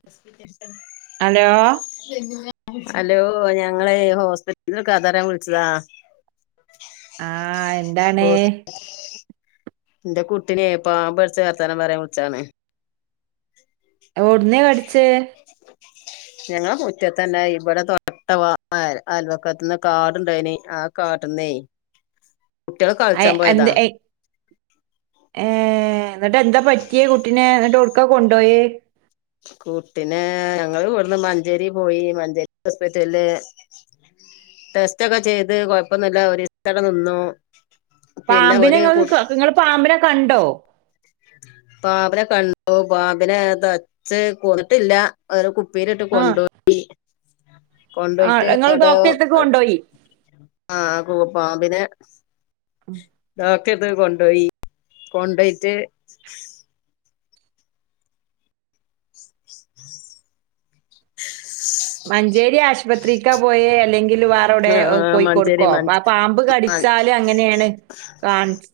[unintelligible] Hello hello ഞങ്ങളെ ഹോസ്പിറ്റലിലെ കഥയറിയാൻ വിളിച്ചതാ ആഹ് എന്താണ് ഇന്റെ കുട്ടിനെ പാമ്പ് കടിച്ച വർത്താനം പറയാൻ വിളിച്ചതാണ് എവുടുന്നാ കടിച്ചേ ഞങ്ങളെ മുറ്റത്ത് തന്നെ ഇവിടെ തൊട്ടവ അൽവക്കത്ത്ന്ന് കാട്ണ്ടായിനി ആ- കാട്ന്നെ അയ് എന്തേ എ ഏ എന്നിട്ട് എന്താ പറ്റിയെ കുട്ടിനേ ന്ന്ട്ടൊ [unintelligible] ട് എവിടേക്കാ കൊണ്ടോയേ കൂട്ടിന് ഞങ്ങള് ഇവിട്ന്ന് മഞ്ചേരി പോയി മഞ്ചേരി ഹോസ്പിറ്റലില് - ടെസ്റ്റൊക്കെ ചെയ്ത് കൊഴപ്പയൊന്നുംയില്ല ഒരു ദിവസത്തേക്ക് അവിടെ നിന്നു പിന്നെ പാമ്പിനെ ഓല് കു ഇങ്ങള് ഇങ്ങള് പാമ്പിനെ കണ്ടോ പാമ്പിനെ കണ്ടു പാമ്പിനെ തച്ച് കൊന്നിട്ടില്ല ഒരു കുപ്പിയിട്ട് ആ കൊണ്ടോയി ആ കൊണ്ടോയിട്ട് നിങ്ങൾ എവിടെയോ ഡോക്ടറെ അടുത്തേക്ക് കൊണ്ടുപോയി ആഹ് കു പാമ്പിനെ- ഉം ഡോക്ടെ പോയി കൊണ്ടോയി കൊണ്ടോയിട്ട് - ഉം മഞ്ചേരി ആശുപത്രിക്കാ പോയെ അല്ലെങ്കിൽ വ ട്ടൊടെ അഹ് ആഹ് മഞ്ചേരി കോയിക്കോട്ക്കൊ മ ആ പാമ്പ് കടിച്ചാല് അങ്ങനെണ് കാണ്ച്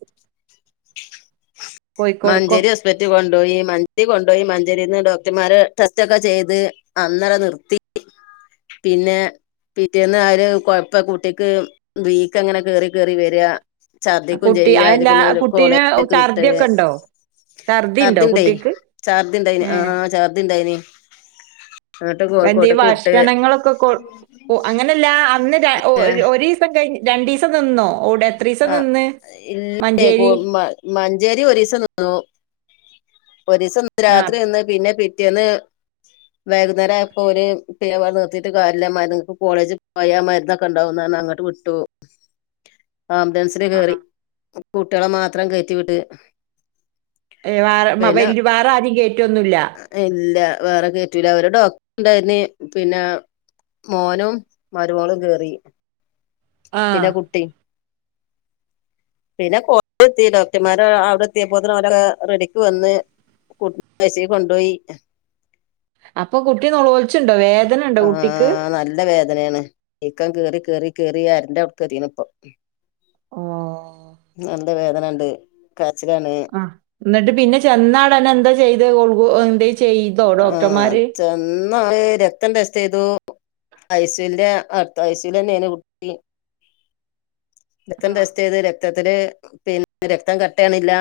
കോഴിക്കോടുക്കോ മഞ്ചേരി ഹോസ്പെറ്റ് കൊണ്ടോയി മണ്ടി കൊണ്ടോയി മഞ്ചേരീന്ന് ഡോക്ടമ്മാരെ ടെസ്റ്റ് ഒക്കെ ചെയ്ത് അന്നടെ നിർത്തി പിന്നെ പിറ്റേന്ന് ആര് കൊയപ്പം കുട്ടിക്ക് വീക്കങ്ങനെ കേറി കേറി വെരാ ആ ഛർദ്ദിക്കും കുട്ടി ചെയ്യാ അയില് അതല്ല പിന്നെ ആ ഓല് കുട്ടീനെ കോളേജ്ക്ക് വിട്ട് ഛർദിയൊക്കെ ഉണ്ടോ ഛർദി ഉണ്ടോ ചർദ്ദിണ്ടെ കുട്ടിക്ക് ഛർദിണ്ടെയിന് ഏ ആഹ് ഛർദിണ്ടേയ്നി എന്തേം ഭക്ഷണങ്ങളൊക്കെ കൊ അങ്ങനെല്ല അന്ന് രാ ഏഹ് ഒര് ഒരീ ഇപ്പം കയിഞ്ഞ് രണ്ടീസം നിന്നോഒടെത്രീസം ആഹ് നിന്ന് ഇല്ലേ മഞ്ചേരി മഞ്ചേരി ഒരീസം നിന്നു ഒരീസം ആഹ് രാത്രി നിന്ന് പിന്നെ പിറ്റേന്ന് വൈകുന്നേരായപ്പോ ഓല് പിന്നെ വടെ നിർതീട്ട് കാര്യല്ല മര് കോളേജ് പോയാ മരുന്നൊക്കെണ്ടാവുന്നർഞ് അങ്ങട്ട് വിട്ടു ആംബുലൻസില് കേറി ആഹ് കുട്ട്യളെ മാത്രം കേറ്റി വിട് ഏ വാറെ മ വല്യ വാറെ ആരിം കേറ്റൊന്നുല്ല ഏ ഇല്ല വേറെ കേറ്റൂല ഒരു ഡോക്ടട്ണ്ടായ്നി പിന്നെ മോനും മരോളും കേറി ആഹ്. പിന്നെ കുട്ടിം പിന്നെ കോളേജ് എത്തി ഡോക്ടർമാരെ അവ്ടെ എത്യേപ്പോത്തിന് ഓലൊക്കെ റെഡിക്ക് വന്ന് കുട്ടിനെ ഐസി ക്കൊണ്ടോയി അപ്പൊ കുട്ടി ന്നൊളോൾച്ണ്ടോ വേദനണ്ടോ കുട്ടിക്ക് ആഹ് നല്ല വേദനേണ് വീക്കം കേറി കേറി കേറി അരന്റെ അവ്ട്ക്കെത്തീക്ക്ണ്പ്പൊ ഓ നല്ല വേദനണ്ട് കാരചിലാണ് ആ ന്ന്ട്ട് പിന്നെ ചെന്നാടന്നെ എന്താ ചെയ്ത് കുളുകു എന്തേം ചെയ്തോ ഡോക്ടർമാര് ഇന്നാണ് രക്തം ടെസ്റ്റെയ്തു ഐസുവിന്റെ അടുത്ത ഐസുവിൽ തന്നെനു കു രക്തം ആഹ്. ടെസ്റ്റെയ്ത് രക്തത്തില് പിന്നെ രക്തം കട്ടാക്ണില്ല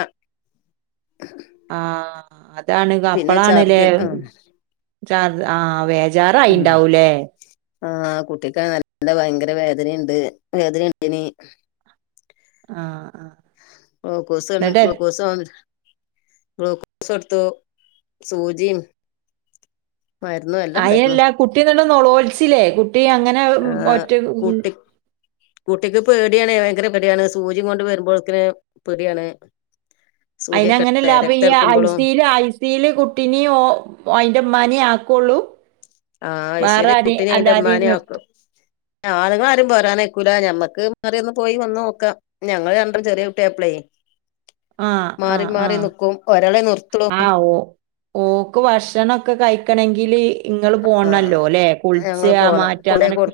ആഹ് അതാണ് അപ്പളാണ്ലെ ഛർദി ഉം ചർ ആ വേദ ഉം ആഹ് കുട്ടിക്കാണേ നല്ല ഭയങ്കര വേദനീണ്ട് വേദനിണ്ടയ്നി ആഹ് ആഹ്. ഗ്ലൂക്കോസൊന്ന് ന്നിട്ട് ഗ്ലൂക്കോസ് ആണ് ഗ്ലൂക്കോസോട്ത്തു സൂജിം മരുന്നോയ് അയല്ല കുട്ടിന്ന്ട്ട് ന്നൊളോൾചിലെ കുട്ടി അങ്ങനെ ഉം, ആഹ് ഒറ്റ ഉം, കുട്ടി കുട്ടിക്ക് പേടിയാണെ ഭയങ്കര പേടിയാണ് സൂചിം കൊണ്ട് വരുമ്പോഴെക്ക്ണ് പേടിയാണ് അതിന് സൂചിയൊക്കെ അങ്ങനല്ല അപ്പൊ രക്തം ഈ എടുക്കുമ്പോഴും ഐസില് സില്കുട്ടീനെ ഓ അതിന്റുമ്മാനേ ആക്കുള്ളൂ ആഹ് ഐ സി വേറെ യു ആരെയും കുട്ടിനെയും അയിന്റെ അല്ലാരെയും ഉമ്മാനെയും ആക്കും നിർത്തും ആണുങ്ങളാരും പോരാൻ നിക്കൂല ഞമ്മക്ക് മാറിയൊന്ന് പോയി വന്ന് നോക്കാം ഞങ്ങള് രണ്ട് ചെറിയ കുട്ടിയാപ്പളെ ആ ആ മാറി ആ മാറി നിക്കും ഒരാളെ നിർത്തുളൂ ആ ഓ ഓക്ക് ഭക്ഷണൊക്കെ കഴിക്കണങ്കില് ഇങ്ങള് ആ പോണല്ലോ ല്ലേ കുളിച്ച് ഞങ്ങള് ആ മാറ്റം അങ്ങനൊക്കെ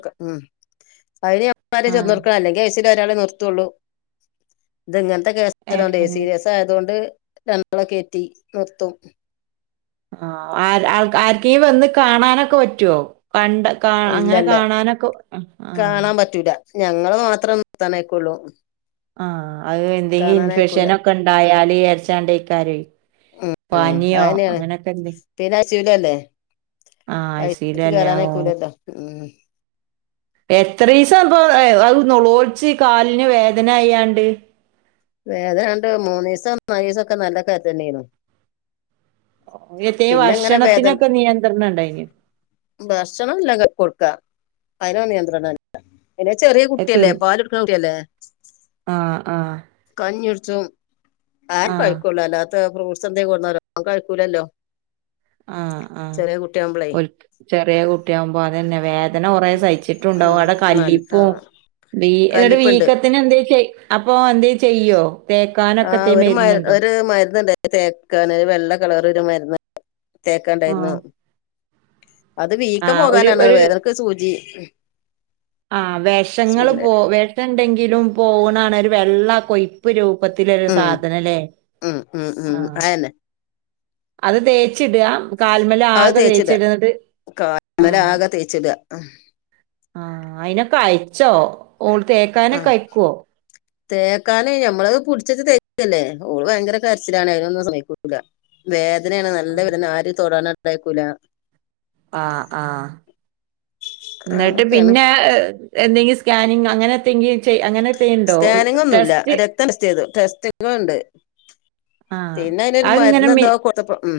അയില് ഇപ്പര് ആ ചെന്ന് കൊട്കണം അല്ലെങ്കി എ സി ഒരാളെ നിർത്തുള്ളൂ ഇത് ഇങ്ങനത്തെ കേസ് ഏ ആയോണ്ടെ സീരിയസ് ഇത് ആയതോണ്ട് രണ്ടാളെ കേറ്റി നിർത്തും ആര് ആർക്കെങ്കിലും വന്ന് കാണാൻ ക്കെ പറ്റുവോ കണ്ട് കാ അങ്ങനെ ഇല്ലല്ല കാണാനൊക്ക് ആഹ് കാണാൻ പറ്റൂല ഞങ്ങള് മാത്രം നിർത്താനയിക്കൊള്ളൂ ആഹ് അത് എന്തെങ്കിലും ഇൻഫെക്ഷനൊക്കെ ണ്ടായാല് യാര് ചൈ ണ്ടെയ് കാരെയ് ഉം ഉം അങ്ങനെയാണ് പിന്നെ സിവലല്ലേ ആഹ് ഐ സി യുല് അല്ലേ ഓഹ് [unintelligible] എത്ര ദിവസാ അപ്പം അത് നുളോഴച്ച് കാലിന് വേദന അയ്യാണ്ട് വേദന രണ്ട് മൂന്ന് ദിവസം നാല് ദിവസം ഒക്കെ നല്ല വേദന തന്നെയായിരുന്നു ഇനിയിപ്പം ഈ ഇങ്ങനെ വേദന ഭക്ഷണത്തിനൊക്കെ നിയന്ത്രണം ഉണ്ടായിന് ഭക്ഷണം എല്ലാം കൊടുക്കാം അതിന് നിയന്ത്രണം ഇല്ല ഇത് ചെറിയ അത് കുട്ടിയല്ലേ തിൻ പാല് കൊടുക്കുന്ന കുട്ടിയല്ലേ ആഹ് ആഹ് കഞ്ഞി കുടിച്ചും ആഹ് കഴിക്കൊള്ളില്ല ഫ്രൂട്ട്സ് എന്തേലും കൊണ്ടന്നാലും അവൻ കഴിക്കൂലല്ലോ ആഹ് ആഹ് ചെറിയ കുട്ടിയാവുമ്പളേ ഓൽക്ക് ചെറിയ കുട്ടിയാകുമ്പോ അതന്നെ വേദന കുറേ സഹിച്ചിട്ടുണ്ടാവും ഉം അവിടെ നൽ കല്ലിപ്പും ആഹ് ഈ ഇതൊര് കല്ലിപ്പ്ണ്ട് വീക്കത്തിന് എന്താ ചെയ്യ് അപ്പൊ എന്ത്‌ ചെയ്യോ തേക്കാനൊക്കെ തേ മരുന്നുണ്ടോ മരുന്ന്ണ്ടായി തേക്കാന് വെള്ള കളറ് ഒരു മരുന്ന് തേക്കണ്ടായിരുന്നു ആഹ് അത് വീക്കം ആഹ് ഒരു പോകാനാണ് ഒരു വേറക്ക് സൂചി ആഹ് വിഷങ്ങള് സൂചിന്റെ പോ വിഷം എണ്ടെങ്കിലും പോകണാണ് ഒരു വെള്ള കൊയ് കൊഴമ്പ് രൂപത്തിലൊരു ഉം സാധനല്ലേ ഉം ഉം ഉം ആഹ് അതന്നെ അത് തേച്ചിടുക കാൽമേൽ അത് ആകെ തേച്ചിട തേയ്ച്ചിടുന്നിട്ട് കാലിന്മേല് ആഹ് ആകെ തേച്ചിട ഉം ആഹ് അയിനൊക്കെ അഴിച്ചോ ഓള് തേക്കാനൊക്കെ ആഹ് അഴിക്കുവോ [inaudible] തേക്കാന് ഞമ്മളത് പിടിച്ചിട്ട് തേക്കല്ലേ ഓള് ഭയങ്കര കരച്ചിലാണ് അതിനൊന്നും സമയിക്കൂല്ല വേദനയാണ് നല്ല വേദന ആര് തൊടാന് ഉണ്ടായിക്കൂല ആഹ് ആഹ് എന്നിട്ട് അങ്ങനൊക്കെയാണ് പിന്നെ എന്തെങ്കിലും സ്കാനിങ് അങ്ങനെ എത്തെങ്കി സ്കാനിങ് ഒന്നുമില്ല രക്തം ടെസ്റ്റ്‌ ചെയ്തു ടെസ്റ്റിഗ് ഉണ്ട് ആഹ് പിന്നെ അതിനൊരു അത്ങ്ങനെ മി മരുന്ന്താ കൊടുത്തപ്പം ഉം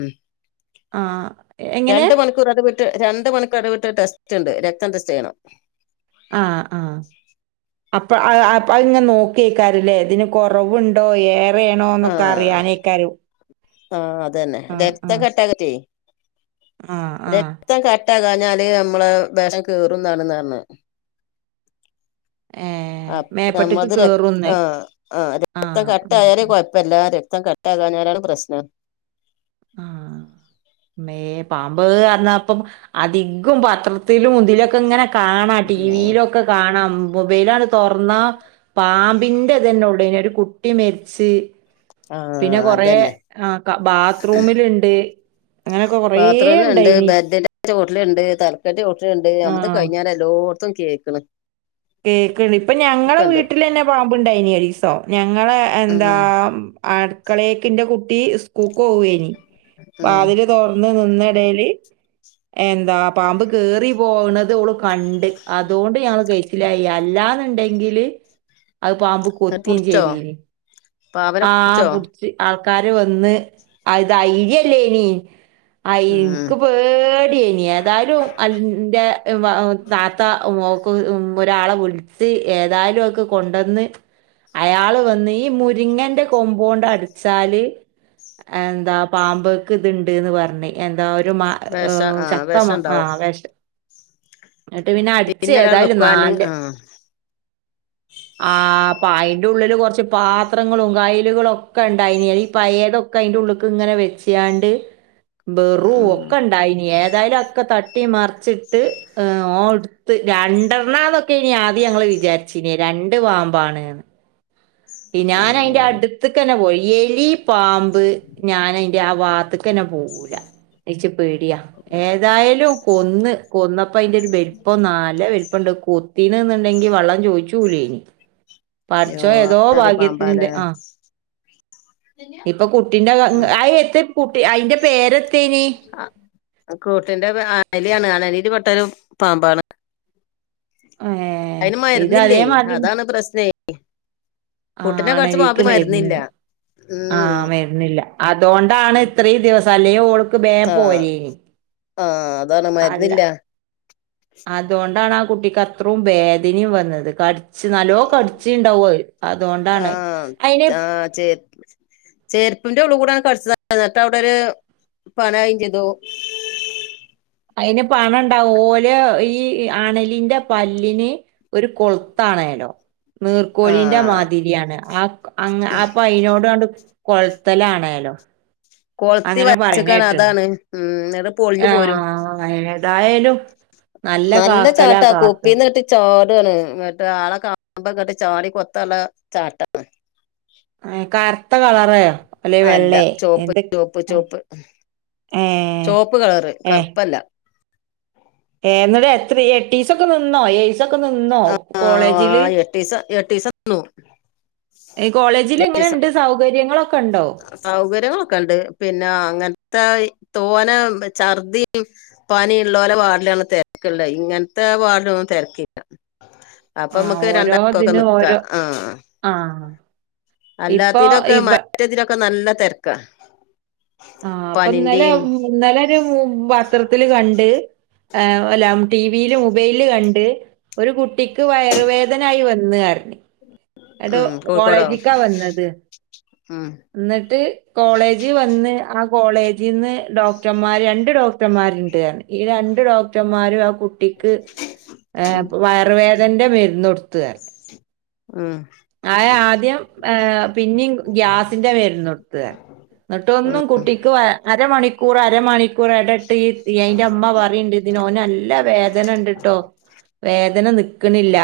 ആഹ് എങ്ങനെ ഒന്നിട വിട്ട് രണ്ട് മണിക്കൂർ ഇട വിട്ട് ടെസ്റ്റ് ഉണ്ട് രക്തം ടെസ്റ്റ് ചെയ്യണം ആഹ് ആഹ് അപ്പം അത് ഇങ്ങനെ നോക്കിയക്കാറല്ലേ ഇതിന് കൊറവുണ്ടോ ഏഹ് വേണോ എന്നൊക്കെ ആഹ് അറിയാനക്കാരം കെട്ടുവോക്കെ ചെയ്യും ആഹ ആ രം കററ്റാകഞ്ഞാല് നമ്മള വിഷം ക കേറുംതാണ്ന്ന് പറഞ്ഞ ഏഹ് അ മേപ്പട്ട്ക്ക് നമ്മത് ര കേറുംന്ന് ആഹ ആ രക്ത ആഹ് ആഹ് കട്ടായാല ആഹ് ഇപ്പ എല്ലാ രക്തം കട്ടാകാനാണ് പ്രശ്നം ആഹ് മേ പാമ്പ് അന്നപ്പം അധികം പത്രത്തിലും മുന്തിലൊക്കെ ഇങ്ങനെ കാണാം ടി ഉം വിയിലൊക്കെ കാണാം മൊബൈലാണ് തൊറന്ന പാമ്പിന്റെതന്നെ ഉള്ളനെ ഒരു കുട്ടി മരിച്ച് ആഹ് പിന്നെ കൊറ അതന്നെ ആ ബാത്ത്റൂമിലുണ്ട് ബാത്റൂമ ഉണ്ട് ബെഡിന്റെ ഹോട്ടല ഉണ്ട് തലക്കാലന്റെ ഹോട്ടല ഉണ്ട് നമത് ആഹ് കഴിഞ്ഞ എല്ലോർത്തും കേക്കണം കേക്ക ഇപ്പൊ ഞങ്ങള വീട്ടിൽന്നെ പാമ്പുണ്ടായിന അരീസോ ഞങ്ങള ഉം എന്താ അടുക്കളേക്കിന്റെ കുട്ടി സ്കൂക്ക് പോവേനി ഉം അതില് റ നിന്നടൽ എന്താ പാമ്പ് കേറി പോകണത് ഓള് ക കണ്ട് അതുകൊണ്ട് ഞങ്ങള് കഴസിലായി അല്ലാന്നുണ്ടെങ്കില് അത് പാമ്പ് അത് കൊത്തിയും പുടിച്ചോ ചെയ്തന് പാവനെ ആ പുടിച്ചോ പിടിച്ച് ആൾക്കാര് വന്ന് അത് ധൈര്യല്ലേ ഇനീ ആ ഉം ഇൻക്ക് പേട്യേനി എതായാലും അ ന്റെ വ താത്ത ഓക്ക് ഒരാളെ വിൾ ച്ച് ഏതായാലും അഒക്കെ കൊണ്ടന്ന് അയാള് വന്ന് ഈ മു രിങ്ങന്റെ കൊമ്പോണ്ട് അടിച്ചാല് എന്താ പാമ്പേക്ക് ഇത്ണ്ട്ന്ന് പർഞ്ഞ് എന്താ ഒരു മ വെഷം ആഹ് ചക്കമ വെഷണ്ടാവും ആഹ് വെഷം ഇന്നട്ട് പിന്നെ അട്ച്ച് ഒരാൾ ഏതായാലും നിക്കുവാന് നാലെ ആഹ് ആ പ അയ്ന്റെ ഉള്ളില് കൊർച്ച് പാ ത്രങ്ങളും കയ്ലുകളും ഒക്കെ ഉണ്ടായ്നി. ഈ പയേതൊക്കെ അയിന്റെ ഉള്ള് ക്ക് ഇങ്ങനെ വെച്ചാണ്ട് ബെറു ഉം ഒക്കെ ഇണ്ടായിനി ഏതായാലും അതൊക്കെ തട്ടി മറിച്ചിട്ട് ഓൻ ഇട് ത്ത്. രണ്ടെർണ്ണാന്നൊക്കെനി ആദ്യം ഞങ്ങള് വിചാരിച്ചീന്യേ രണ്ട് പാമ്പാണ് ന്ന് ഞാൻ അയിന്റെ ഉം അടുത്തക്കന്നെ പോയി എലി പാമ്പ് ഞാനയ് ൻ്റെ ആ വാത്ത്ക്കന്നെ പോവൂല അതിച്ചി പേടിയാ. ഏതായാലും കൊന്ന് കൊന്നപ്പയിന്റൊരു ബെൽപ്പം നാല്ല വെൽ പ്പണ്ട്. കൊത്തിന് ന്നുണ്ടെങ്കി വെള്ളം ചോയിച്ചൂലേനി യോ പടച്ചോൻ ഏതോ അതൊരു ഭാഗ്യത്തിന് പാമ്പാലേ ൻ്റെ ആഹ് ഇപ്പൊ കുട്ടിൻ്റെ ക ഉം അത് എത്തേ കുട്ടി അയിൻ്റെ പേരെത്തേനി അ കൂട്ടിന്റെ പേ അനലിയാണ് അണലീല് പെട്ടൊരു പാമ്പാണ്. ഏഹ് അയിന് ഇത് മരുന്നില്ലേ അതേമാതിരി അതാണ് പ്രസ്നേ ആ കുട്ടിനെ കട്ച്ച പാമ്പ് മരുന്നില്ല ആഹ് ഉം വര്ന്നില്ല അതോണ്ടാണ് ഇത്രയും ദിവസം അല്ലേ ഓൾക്ക് ബേം ആഹ് പോരേനി ആഹ് അതാണ് അല്ല മര്ന്നില്ല അതോണ്ടാണ് ആ കുട്ടിക്ക് അത്രും വേദനിം വന്നത്. കട് ച്ച് നല്ലോ കടിച്ച് ണ്ടാവു അത്. അതോണ്ടാണത് ആഹ് അയിനത് ആഹ് ചേ ചേര്പ്പിന്റെ ഉള്ള് കൂടെണ് കടിച്ചതാ ഇന്നട്ട വ്ടെ ഒരു പണായിം ചെയ്തു. അയിന് പണണ്ടാവു ഓല് ഈ അണലിന്റെ പല്ലിന് ഒരു കൊൾത്താണേലോ നീർക്കോലിന്റെ ആഹ് മാതിരിയാണ്. ആ അങ് അപ്പൊ അയിനോടാണ്ട് കൊൾത്തെലാണേലോ കൊൾത്തി വൽച്ചക്കാണ് അതാണ് ഉം ന്നട്ട് ആഹ് ഏതായേലും നല്ല ചാട്ടാ കുപ്പീന്ന്ട്ടി ചാടാണ്. ന്നട്ട് ആളെ കാണുമ്പങ്ങട്ട് ചാടി കൊത്താല്ല ചാട്ടാ. കർത്ത കളറ് അല്ലെ അല്ല വെള്ളേ ചോപ്പ് എന്ത് ചോപ്പ് ഉം. ചോപ്പ് ഏ ചോപ്പ് കളറ് കർപ്പല്ല ഏഹ് ഇന്നട്ട് എത്രീ എട്ടീസൊക്ക നിന്നോ ഏഴീസൊക്കെ നിന്നോ കോളേജില് ച് എട്ടീസം ന്നു എഹ് എട്ടീസം കോളേജിലെങ്ങനണ്ട്? സൗകര്യങ്ങളൊക്കണ്ടോ? സൗകര്യങ്ങളൊക്കെ ഇണ്ട്. പിന്നെ അങ്ങൻത്തെ തോന ഛർദ്ധി പനിം ഇള്ളോലെ വാർഡിലാണ് തെര്ക്ക്ള്ളെ ഇങ്ങൻത്തെ വാർഡിലൊന്നും തെര്ക്കില്ല ആ അപ്പമ്മക്ക് ഓരോ രണ്ടാക്കൊക്കെ ഇതിന് ന്ക്കാ ഓരോ ആഹ് ആഹ് ഇപ്പൊ ഇബ മറ്റ ഇതിലൊക്കെ നല്ല തെര്ക്കാ ആഹ് പ്പം ഇന്നലെ ഇന്നലൊരു പത്രത്തില് കണ്ട് അല്ലാം ടിവിയില് മുബൈല് ല് കണ്ട് ഒരു കുട്ടിക്ക് വയറുവേദനായി വന്ന് പർഞ്. ന്നട്ടോ ഉം കോഴിക്കോടോ കോളേജിക്കാ വന്നത് ഉം ഇന്നട്ട് കോളേജ് വന്ന് ആ കോളേജിന്ന് ഡോക്ടർമാര് രണ്ട് ഡോക്ടർമാരുണ്ട് പർഞ് ഈ രണ്ട് ഡോക്ടർമാരും ആ കുട്ടിക്ക് ഏഹ് ഉം വയറുവേദൻന്റെ മരുന്ന് കൊട്ത്ത് ർന്ന്. ഉം ആഹ് ആദ്യം ഏഹ് പിന്നും ഗ്യാസിന്റെ മരുന്നൊടുത്ത് എന്നിട്ടൊന്നും കുട്ടിക്ക് അരമണിക്കൂർ അരമണി മിക്കൂറെ ഇട വിട്ട് ഈ അയിന്റെ ഇമ്മ പറീണ്ട് ഇതിന് ഓനല്ല വേദന ഉണ്ട്ട്ടോ വേദന നിൽക്കണില്ല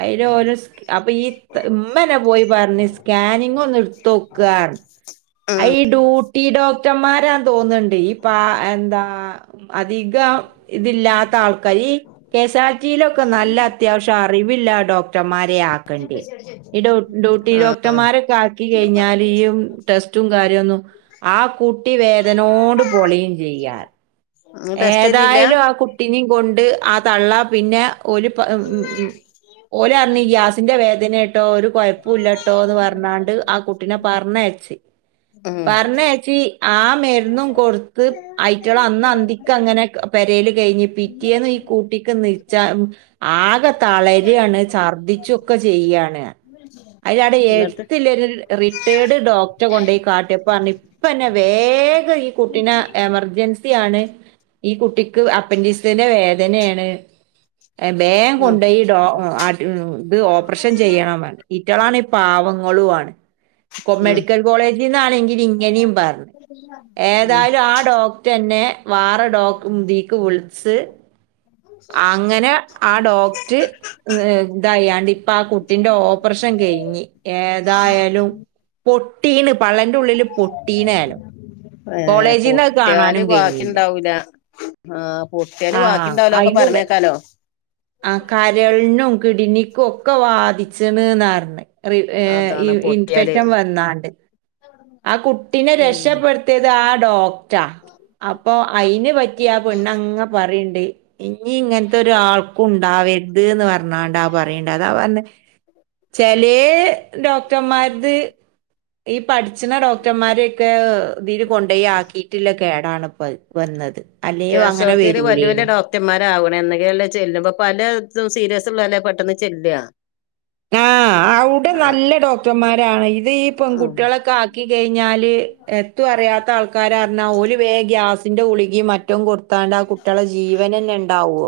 അതിൽ ലോരോ അപ്പൊ ഈ ഇമ്മനെ പോയി പറഞ്ഞ് സ്കാനിങ്ങ ഒന്ന് എടുത്തോക്ക ഡ്യൂട്ടി ഡോക്ടർമാരാ തോന്നുന്നുണ്ട് ഇപ്പ എന്താ അധികം ഇതില്ലാത്ത ആൾക്കരി ഈ കേസ്വാളിറ്റിയിലൊക്കെ നല്ല അത്യാവശ്യം അറിവില്ല ഡോക്ടർമാരെയ അക്കണ്ട ഈ ഡ്യൂട്ടി ആഹ് ഡോക്ടർമാരൊക്കെ ആക്കി കഴിഞ്ഞാൽ ഈയ് ടെസ്റ്റും കാര്യന്നും ആഹ് കുട്ടി വേദനോട് പൊളയും ചെയ്യാ ഇങ്ങള് ടെസ്റ്റ് ചെയ്തില്ല ഏതായാലും ആഹ് കുട്ടിനും കൊണ്ട് ആഹ് തള്ള പിന്നെ ഒരു പ ഉം ഉം ഓലെറിഞ്ഞ ഈ ഗ്യാസിന്റെ വേദനയട്ടോ ഒരു കുഴപ്പ ഇല്ലട്ടോ എന്ന് പറഞ്ഞാണ്ട് കുട്ടിനെ പറഞ്ഞയച്ചി ഉം പറഞ്ഞച്ചി ആഹ് മരുന്നും കൊടുത്ത് ആയിറ്റിക്കള അന്ന് അന്തി അങ്ങനെ പെരൽ കഴിഞ് പിറ്റേന്ന് ഈ കൂട്ടിക്ക് നിച്ച ആകെ തളരയാണ് ഛർദിച്ചുക്കെ ചെയ്യണ് അതി അവിടെ എന്നിട്ട് ഏട്ത്തില്ല റിട്ടേർഡ് ഡോക്ടറെ കൊണ്ടയി കാട്ടിയപ്പണ് പ്പന്നെ വേഗം ഈ കുട്ടിനെ എമർജൻസി ആണ് ഈ കുട്ടിക്ക് അപ്പൻഡിക്സിന്റെ വേദനയാണ് വേഗം ഉം കൊണ്ടോയി ഡോ ഇത് ഓപ്പറേഷൻ ചെയ്യണം ഇറ്റളാണ് പാവങ്ങളു ആണ് കൊ ഉം മെഡിക്കൽ കോളേജിൽന്നാണെങ്കിൽ ഇങ്ങനെയും പറഞ് ഉം ഏതായാലും ആഹ് ഡോക്ടറന്നെ വാറ ഡോ ഇതിക്ക് വിളിച്ച് അങ്ങനെ ആഹ് ഡോക്റ്റ്റ് ഇതായാണ്ട് ഇപ്പൊ ആഹ് കുട്ടിന്റെ ഓപ്പറേഷൻ കഴിഞ് ഏതായാലും പൊട്ടീന് പള്ളന്റെ ഉള്ളില് പൊട്ടീനെലോ ഏഹ് പൊട്ടിയല് ബാക്കി കഴിഞ്ഞില്ല ഉണ്ടാവൂല ആഹ് പൊട്ടിയാല് ആ വാക്കിണ്ടാവുല ഒക്കെ പറഞ്ഞേക്കാലോ ആഹ് കരളിനും കിടിനിക്കും ക്കെ വാദിച്ചണ്ന്ന് പറഞ് അതാണ് പൊട്ടിയാല് ഇൻഫെക്ഷൻ വന്നാണ്ട് ആഹ് കുട്ടിനെ ഉം രക്ഷപ്പെടുത്തിയത് ആഹ് ഡോക്ടർ അപ്പൊ അയിന് പറ്റി ആഹ് പെണ്ണങ്ങ പറയണ്ട് ഇനി ഇങ്ങനത്തെ ഒരു ആൾക്കുണ്ടാവരുത് പറഞ്ഞാണ്ടാ പറണ്ട അതാ പറഞ്ഞെ ചെലേ ഡോക്ടർമാരുത് ഈ പഠിച്ച്ണ ഡോക്ടർമാരൊക്കെ ഇീര് കൊണ്ടേ ആക്കി ട്ട്ള്ള കേടാണ് ഇപ്പം വന്നത് അല്ലെങ്കിൽ അങ്ങനെ വരൂലനി ഡോകറ്റന്മാരാവണ എന്നൊക്കല്ലാം ചെല്ല പലതും സീരിയസ് ഉള്ളതല്ല പെട്ടെന്ന് ചെല്ല ആഹ് അവിടെ നല്ല ഡോക്ടർമാരാണ് ഇത് ഈ ആ പെൺകുട്ടികളൊക്കെ ആ ക്കി കഴിഞ്ഞാല് എത്തും അറിയാത്ത ആൾക്കാരറിഞ്ഞാൽ ഒരു വേം ഗ്യാസിന്റെ ഗുളികി മറ്റു കൊടു ത്താണ്ട് ആഹ് കുട്ടികളെ ജീവൻ തന്നെ ഉണ്ടാവുമോ